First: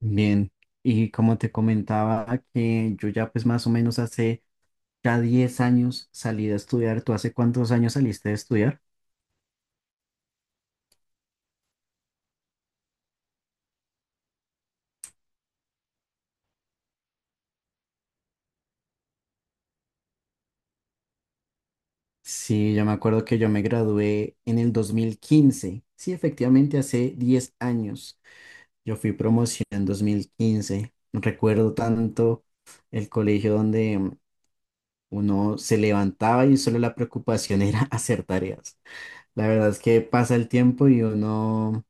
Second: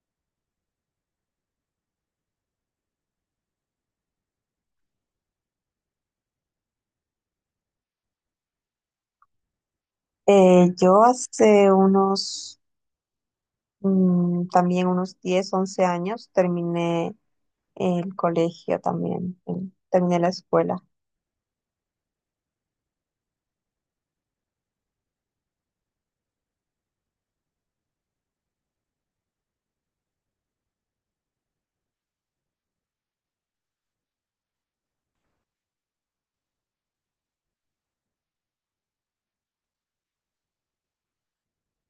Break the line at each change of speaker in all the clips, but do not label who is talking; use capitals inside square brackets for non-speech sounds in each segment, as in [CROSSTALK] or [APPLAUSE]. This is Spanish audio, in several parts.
Bien, y como te comentaba que yo ya pues más o menos hace ya 10 años salí de estudiar. ¿Tú hace cuántos años saliste de estudiar?
Yo hace también unos 10 u 11 años terminé el colegio también, terminé la escuela.
Sí, yo me acuerdo que yo me gradué en el 2015. Sí, efectivamente, hace 10 años. Yo fui promoción en 2015. Recuerdo tanto el colegio donde uno se levantaba y solo la preocupación era [LAUGHS] hacer tareas. La verdad es que pasa el tiempo y uno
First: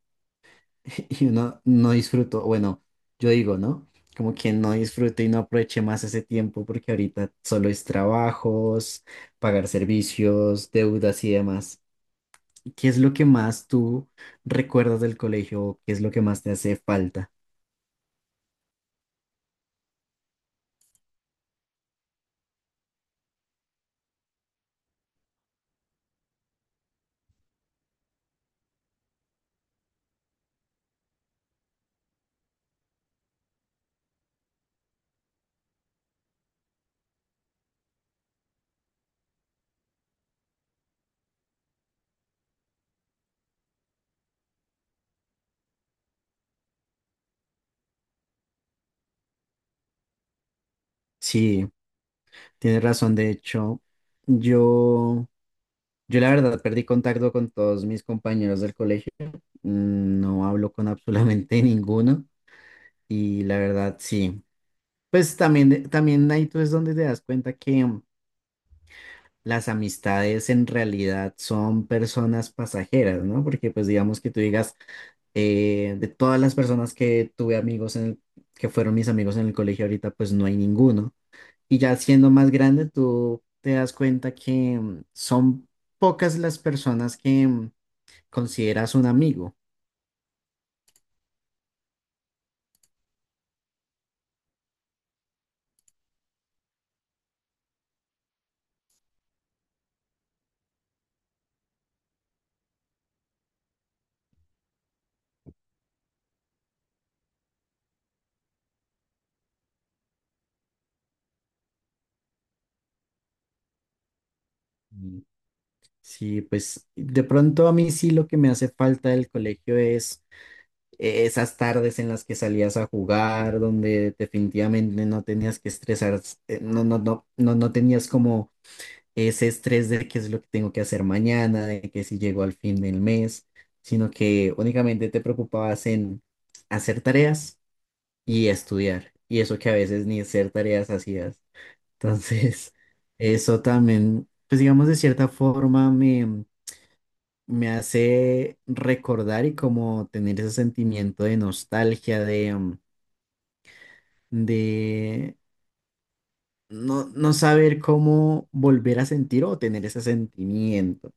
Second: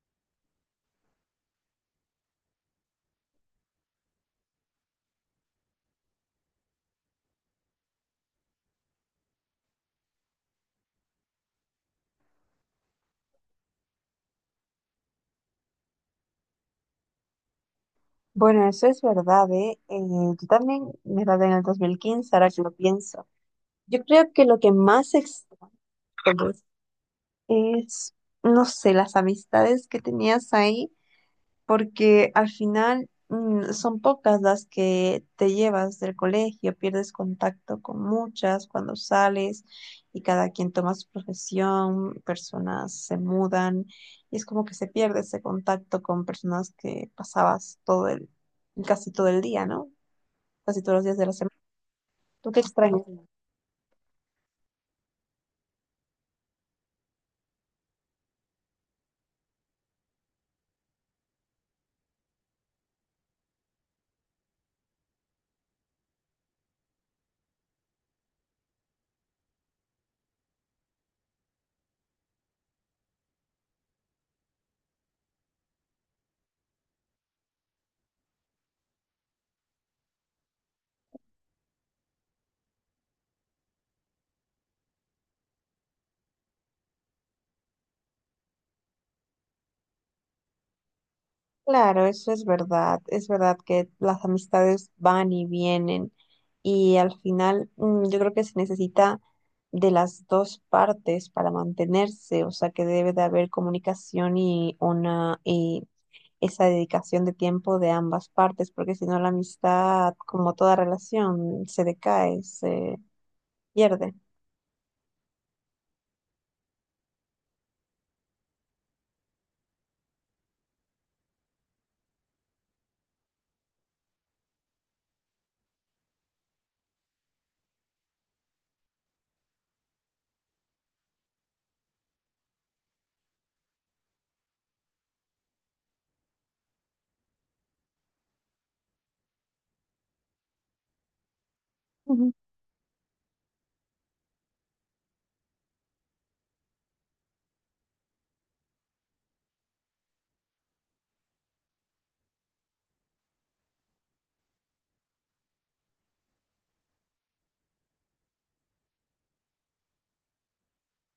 [LAUGHS] y uno no disfrutó, bueno, yo digo, ¿no? Como que no disfrute y no aproveche más ese tiempo porque ahorita solo es trabajos, pagar servicios, deudas y demás. ¿Qué es lo que más tú recuerdas del colegio, o qué es lo que más te hace falta?
Bueno, eso es verdad, ¿eh? Yo también me gradué en el 2015 ahora que lo pienso. Yo creo que lo que más extraño es, no sé, las amistades que tenías ahí porque al final son pocas las que te llevas del colegio, pierdes contacto con muchas cuando sales y cada quien toma su profesión, personas se mudan y es como que se pierde ese contacto con personas que pasabas casi todo el día, ¿no? Casi todos los días de la semana.
Sí,
¿Tú qué
tienes
extrañas?
razón. De hecho, yo, yo la verdad perdí contacto con todos mis compañeros del colegio. No hablo con absolutamente [LAUGHS] ninguno. Y la verdad, sí. Pues también ahí tú es donde te das cuenta que las amistades en realidad son personas pasajeras, ¿no? Porque pues digamos que tú digas, de todas las personas que tuve que fueron mis amigos en el colegio ahorita, pues no hay ninguno. Y ya siendo más grande, tú te das cuenta que son pocas las personas que consideras un amigo.
Claro, eso es verdad. Es verdad que las amistades van y vienen y al final yo creo que se necesita de las dos partes para mantenerse, o sea que debe de haber comunicación y esa dedicación de tiempo de ambas partes, porque si no la amistad, como toda relación, se decae, se pierde.
Mm. Sí, pues de pronto a mí sí lo que me hace falta del colegio es esas tardes en las que salías a jugar, donde definitivamente no tenías que estresar, no, no, no, no, no tenías como ese estrés de qué es lo que tengo que hacer mañana, de que si llego al fin del mes, sino que únicamente te preocupabas en hacer tareas y estudiar, y eso que a veces ni hacer tareas hacías. Entonces, [LAUGHS] eso también, pues digamos de cierta forma me hace recordar y como tener ese sentimiento de nostalgia, de no, no saber cómo volver a sentir o tener ese sentimiento.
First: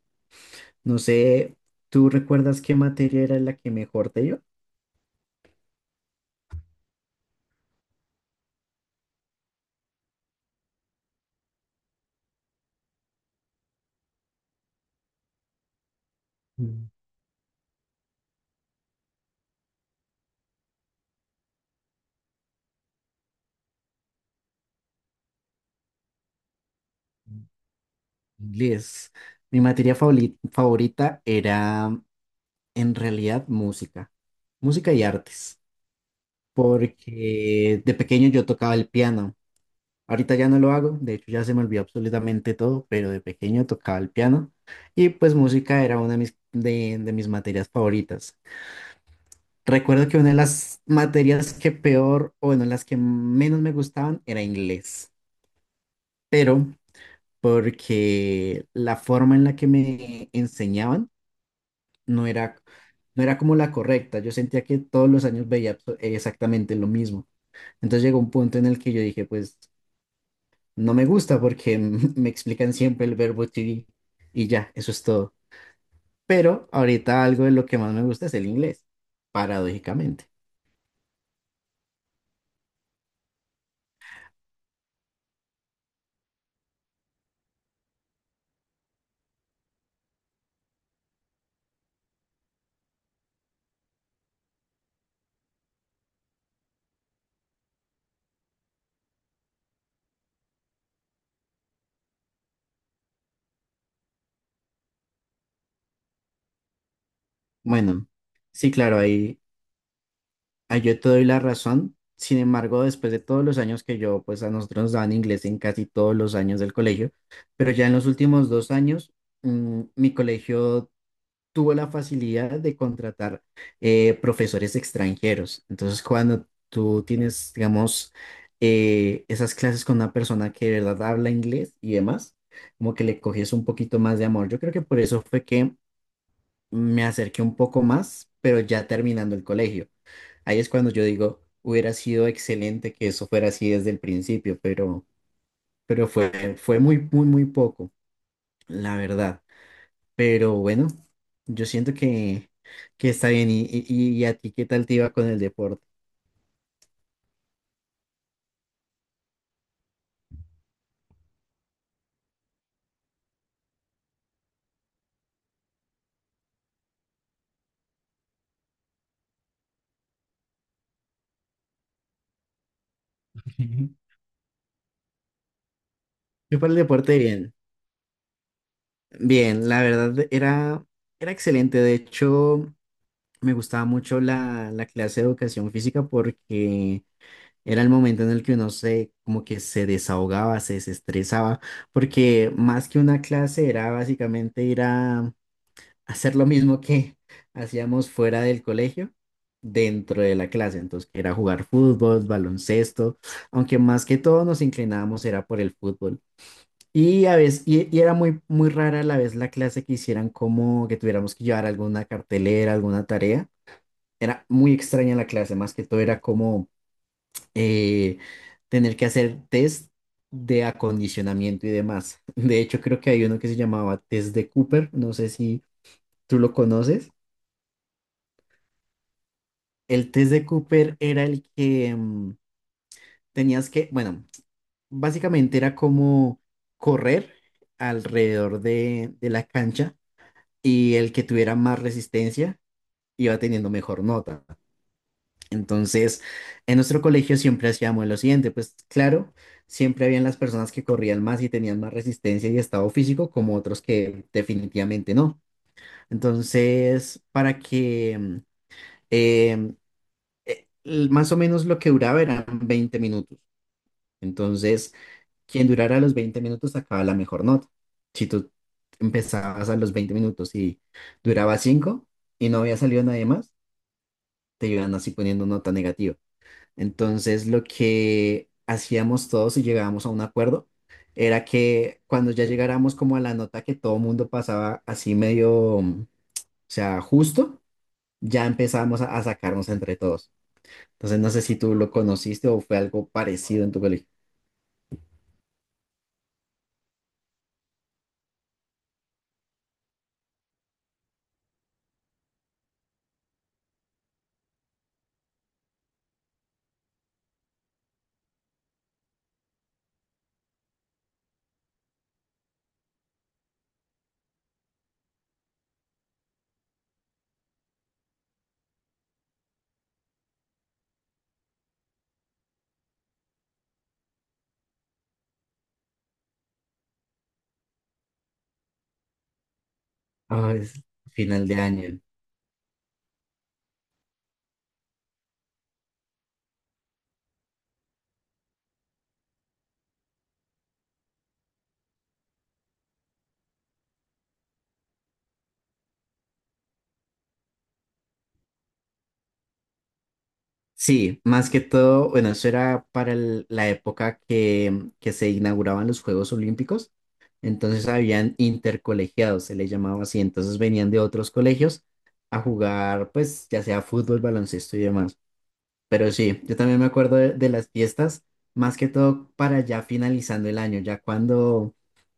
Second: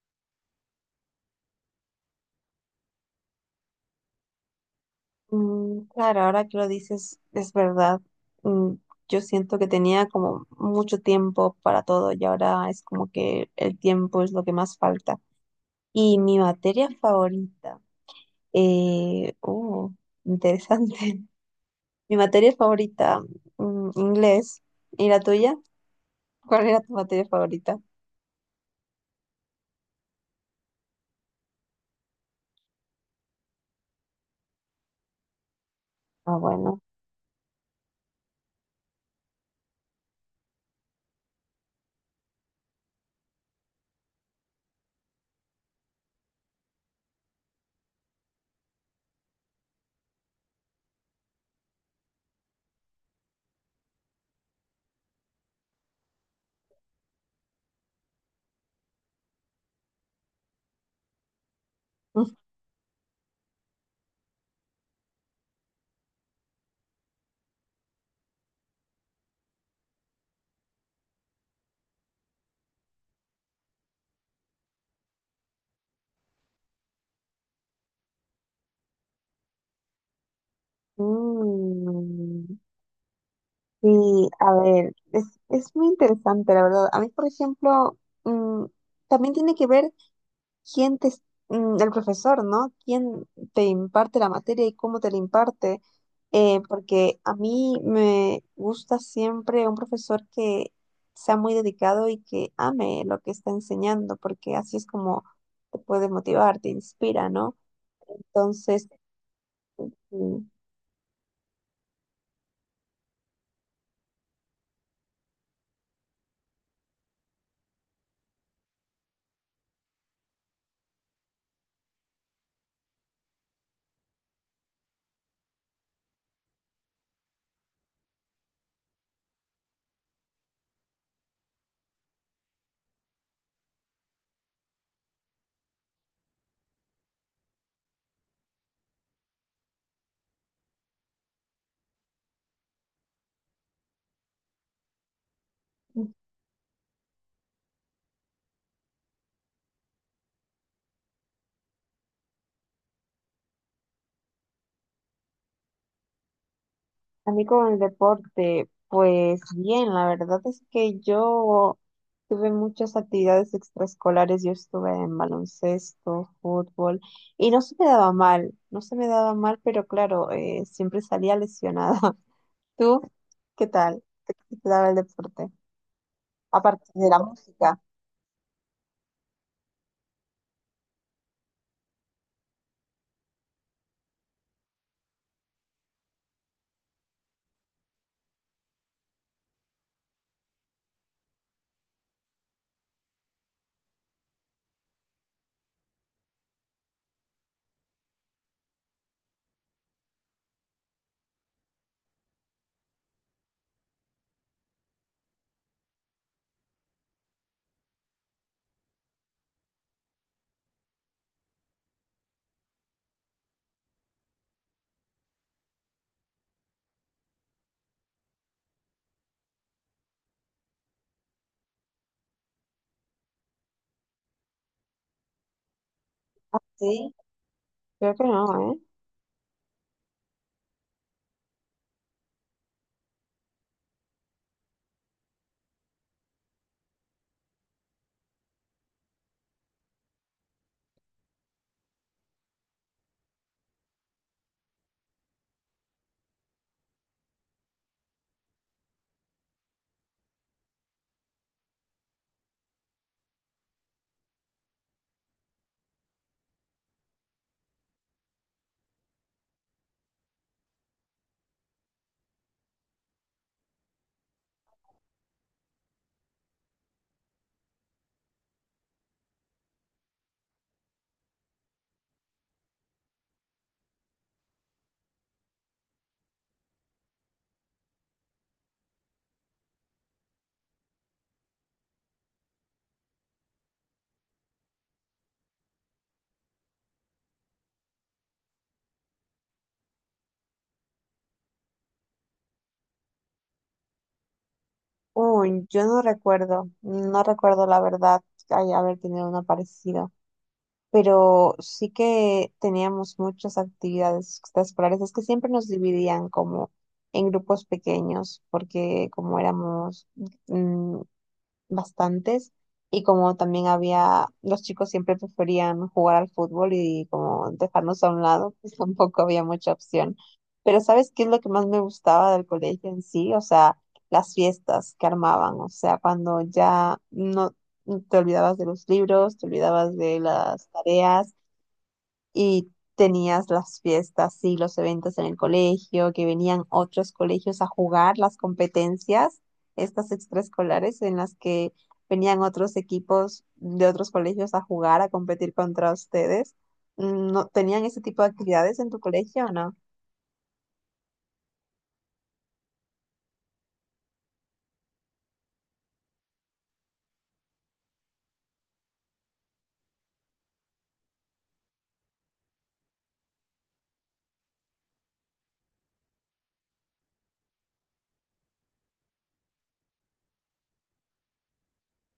No sé, ¿tú recuerdas qué materia era la que mejor te iba?
Claro, ahora que lo dices, es verdad. Mm, Yo siento que tenía como mucho tiempo para todo y ahora es como que el tiempo es lo que más falta. Y mi materia
Mm.
favorita, oh, interesante. [LAUGHS] Mi materia favorita, inglés. ¿Y la tuya? ¿Cuál era tu materia favorita?
Inglés. Mi favorita era en realidad música, música y artes,
Ah, bueno.
porque de pequeño yo tocaba el piano. Ahorita ya no lo hago, de hecho ya se me olvidó absolutamente todo, pero de pequeño tocaba el piano y pues música era una de mis materias favoritas. Recuerdo que una de las materias que peor, o bueno, las que menos me gustaban era inglés, pero porque la forma en la que me enseñaban no
[LAUGHS]
era, no era como la correcta. Yo sentía que todos los años veía exactamente lo mismo. Entonces llegó un punto en el que yo dije, pues no me gusta porque [LAUGHS] me explican siempre el verbo to be y ya, eso es todo. Pero ahorita algo de lo que más me gusta es el inglés, paradójicamente.
Mm, Sí, a ver, es muy interesante, la verdad. A mí, por ejemplo, mm, también tiene que ver. Quién te, es- mm, El profesor, ¿no? ¿Quién te imparte la materia y cómo te la imparte? Porque a mí me gusta siempre un profesor que sea muy dedicado y que ame lo que está enseñando, porque así es como te puede motivar, te inspira, ¿no?
Bueno, sí,
Entonces,
claro, ahí,
mm,
ahí yo te doy la razón. Sin embargo, después de todos los años que yo, pues a nosotros nos daban inglés en casi todos los años del colegio, pero ya en los últimos 2 años, mi colegio tuvo la facilidad de contratar profesores extranjeros. Entonces, cuando tú tienes, digamos, esas clases con una persona que de verdad habla inglés y demás, como que le coges un poquito más de amor. Yo creo que por eso fue que me acerqué un poco más, pero ya terminando el colegio. Ahí es cuando yo digo, hubiera sido excelente que eso fuera así desde el principio, pero fue muy, muy, muy poco, la verdad. Pero bueno, yo siento que está bien. ¿Y a ti qué tal te iba con el deporte?
A mí con el deporte, pues bien, la verdad es que yo tuve muchas actividades extraescolares, yo estuve en baloncesto, fútbol, y no se me daba mal, no se me daba mal, pero claro, siempre salía lesionada. [LAUGHS] ¿Tú qué tal?
[LAUGHS]
Qué te daba el deporte?
Yo para el
Aparte de
deporte
la
bien.
música,
Bien, la verdad era excelente. De hecho, me gustaba mucho la clase de educación física porque era el momento en el que uno se, como que se desahogaba, se desestresaba, porque más que una clase era básicamente ir a, hacer lo mismo que [LAUGHS] hacíamos fuera del colegio, dentro de la clase. Entonces, que era jugar fútbol, baloncesto, aunque más que todo nos inclinábamos era por el fútbol. Y a veces, y era muy, muy rara a la vez la clase que hicieran como que tuviéramos que llevar alguna cartelera, alguna tarea. Era muy extraña la clase, más que todo era como eh, tener que hacer test de acondicionamiento y demás. [LAUGHS] De hecho, creo que hay uno que se llamaba test de Cooper, no sé si tú lo conoces.
¿sí? Creo que no, ¿eh?
El test de Cooper era el que tenías que, bueno, básicamente era como correr alrededor de la cancha y el que tuviera más resistencia iba teniendo mejor nota. Entonces, en nuestro colegio siempre hacíamos lo siguiente, pues claro, siempre habían las personas que corrían más y tenían más resistencia y estado físico, como otros que definitivamente no. Entonces, para que em, más o menos lo que duraba eran 20 minutos. Entonces, quien durara los 20 minutos sacaba la mejor nota. Si tú empezabas a los 20 minutos y duraba 5 y no había salido nadie más, te iban así poniendo nota negativa. Entonces, lo que hacíamos todos y llegábamos a un acuerdo era que cuando ya llegáramos como a la nota que todo mundo pasaba así medio, o sea, justo, ya empezábamos a sacarnos entre todos. Entonces, no sé si tú lo conociste o fue algo parecido en tu colegio.
Uy, yo no recuerdo, no recuerdo la verdad, ay, haber tenido una parecida. Pero sí que teníamos muchas actividades extraescolares. Es que siempre nos dividían como en grupos pequeños, porque como éramos mm, bastantes y como también había, los chicos siempre preferían jugar al fútbol y como dejarnos a un lado, pues [LAUGHS] tampoco había mucha opción. Pero ¿sabes qué es lo que más me gustaba del colegio en sí? O sea, las fiestas que armaban, o sea, cuando ya no te olvidabas de los libros, te olvidabas de
Ah,
las
es
tareas
final de año.
y tenías las fiestas y los eventos en el colegio, que venían otros colegios a jugar las competencias, estas extraescolares en las que venían otros equipos de otros colegios a jugar, a competir contra ustedes. ¿No tenían ese tipo de actividades en tu colegio o no?
Sí, más que todo, bueno, eso era para la época que se inauguraban los Juegos Olímpicos. Entonces habían intercolegiados, se les llamaba así. Entonces venían de otros colegios a jugar, pues, ya sea fútbol, baloncesto y demás. Pero sí, yo también me acuerdo de las fiestas, más que todo para ya finalizando el año, ya cuando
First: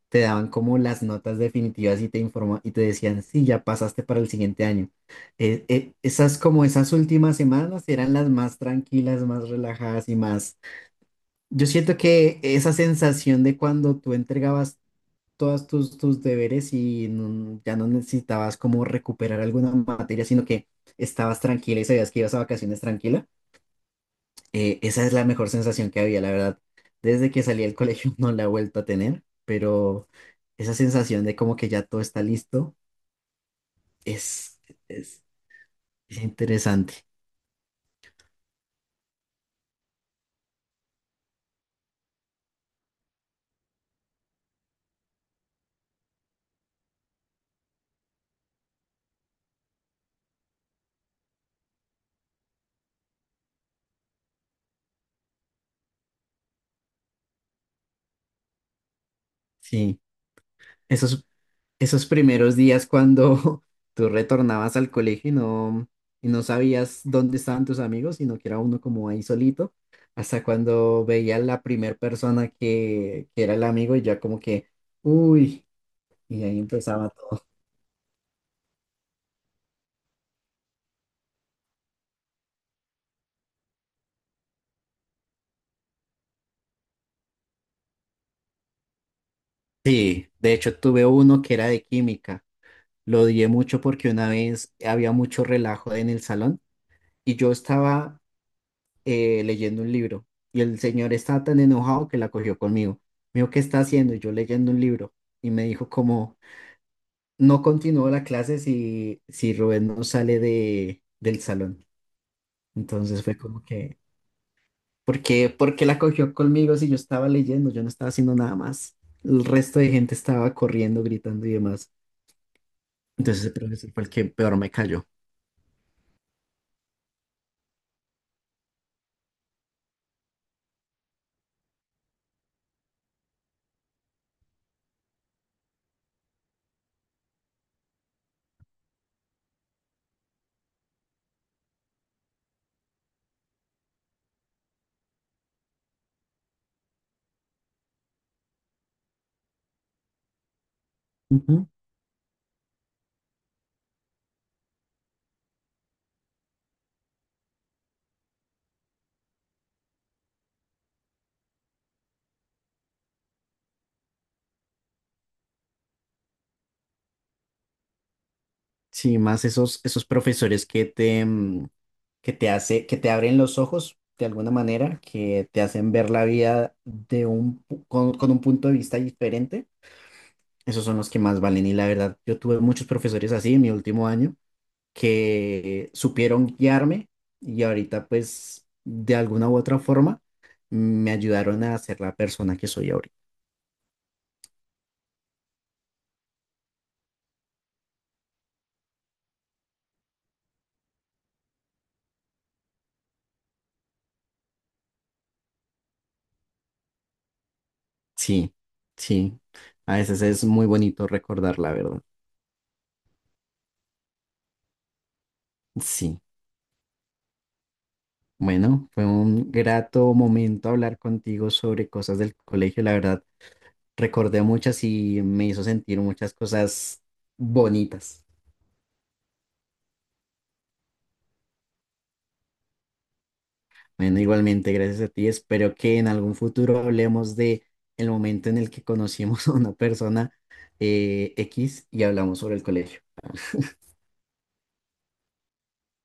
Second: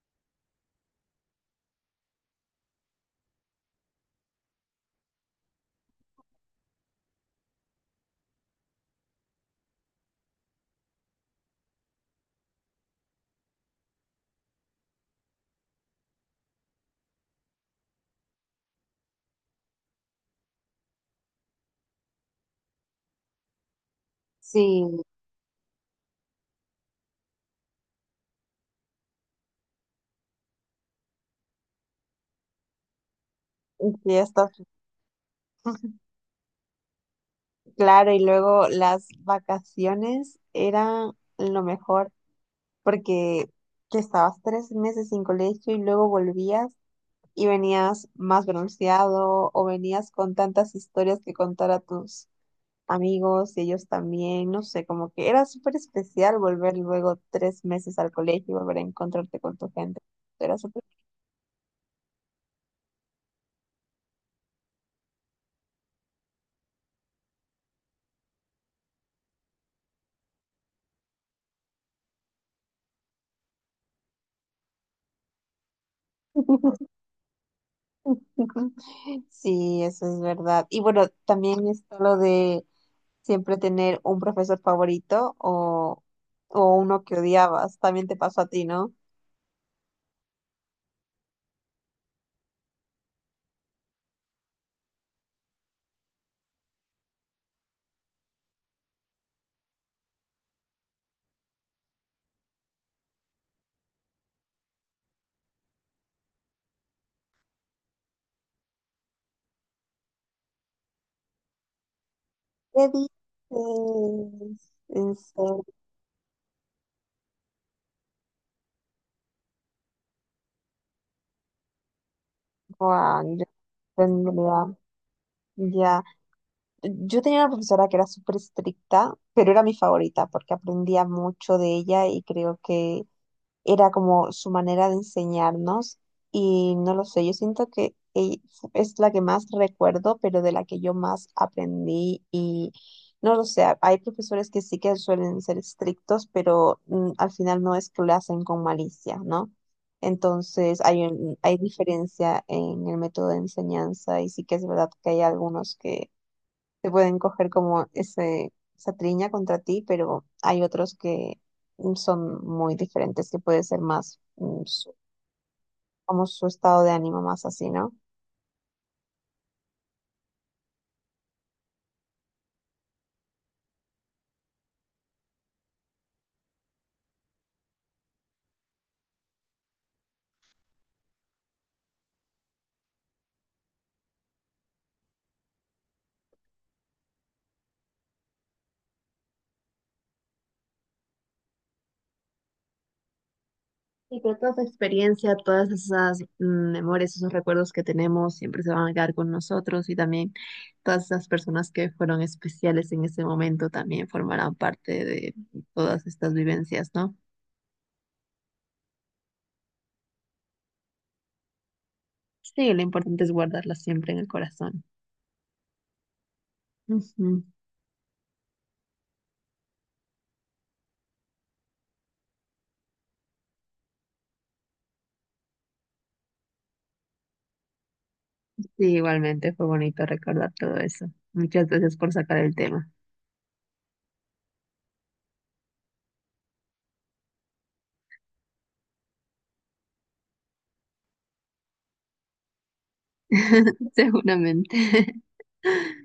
te daban como las notas definitivas y te informa y te decían, sí, ya pasaste para el siguiente año. Esas como esas últimas semanas eran las más tranquilas, más relajadas y más. Yo siento que esa sensación de cuando tú entregabas todos tus deberes y ya no necesitabas como recuperar alguna materia, sino que estabas tranquila y sabías que ibas a vacaciones tranquila. Eh,
Sí,
esa es la mejor sensación que había, la verdad. Desde que salí del colegio [LAUGHS] no la he vuelto a tener, pero esa sensación de como que ya todo está listo
y fiestas.
es, es,
[LAUGHS]
es interesante.
Claro, y luego las vacaciones eran lo mejor porque que estabas 3 meses sin colegio y luego volvías y venías más bronceado o venías con tantas historias que contar a tus amigos y ellos también, no sé, como que era súper especial volver luego 3 meses al colegio y volver a encontrarte con tu gente.
Sí,
Era súper...
esos, esos primeros días cuando [LAUGHS] tú retornabas al colegio y no sabías dónde estaban tus amigos, sino que era uno como ahí solito, hasta cuando veía la primera persona que era el amigo y ya como que, uy, y ahí
[LAUGHS]
empezaba todo.
Sí, eso es verdad. Y bueno, también está lo de siempre tener un profesor favorito o uno que odiabas. También te pasó a ti, ¿no?
Sí, de hecho tuve uno que era de química. Lo odié mucho porque una vez había mucho relajo en el salón y yo estaba leyendo un libro y el señor estaba tan enojado que la cogió conmigo. Me dijo, ¿qué está haciendo? Y yo leyendo un libro y me dijo como, no continúo la clase si Rubén no sale del salón.
¿Qué dices?
Entonces fue como que,
En
¿por qué,
serio,
por qué la cogió conmigo si yo estaba leyendo? Yo no estaba haciendo nada más. El resto de gente estaba corriendo, gritando y demás.
Juan, yo
Entonces
no
ese profesor fue el que peor me
tengo
cayó.
idea. Ya, yo tenía una profesora que era súper estricta, pero era mi favorita porque aprendía mucho de ella y creo que era como su manera de enseñarnos y no lo sé, yo siento que es la que más recuerdo, pero de la que yo más aprendí y no lo sé, hay profesores que sí que suelen ser estrictos, pero al final no es que lo hacen con malicia, ¿no? Entonces hay
Ujú.
diferencia en el método de enseñanza y sí que es verdad que hay algunos que te pueden coger como esa triña contra ti, pero hay otros que son muy diferentes, que puede ser más como su estado de ánimo más así, ¿no?
Sí, más esos profesores que te abren los ojos de alguna manera, que te hacen ver la vida de un, pu- con un punto de vista diferente. Esos son los que más valen. Y la verdad, yo tuve muchos profesores así en mi último año que supieron guiarme y ahorita pues de alguna u otra forma me ayudaron a ser la persona que soy ahorita.
Sí, pero toda esa experiencia, todas esas memorias, esos recuerdos que tenemos siempre se van a quedar con nosotros y también todas esas personas que fueron especiales en ese momento también formarán parte de todas estas vivencias, ¿no?
Sí, sí. A veces es muy bonito recordar la verdad.
Sí, lo importante es guardarlas siempre en el corazón.
Sí,
Ujú.
bueno, fue un grato momento hablar contigo sobre cosas del colegio. La verdad, recordé muchas y me hizo sentir muchas cosas bonitas.
Sí, igualmente fue bonito recordar todo eso. Muchas gracias por sacar el tema.
Bueno, igualmente, gracias a ti. Espero que en algún futuro hablemos de el momento en el que conocimos [LAUGHS] a una persona X y hablamos sobre el colegio.
[LAUGHS] Seguramente.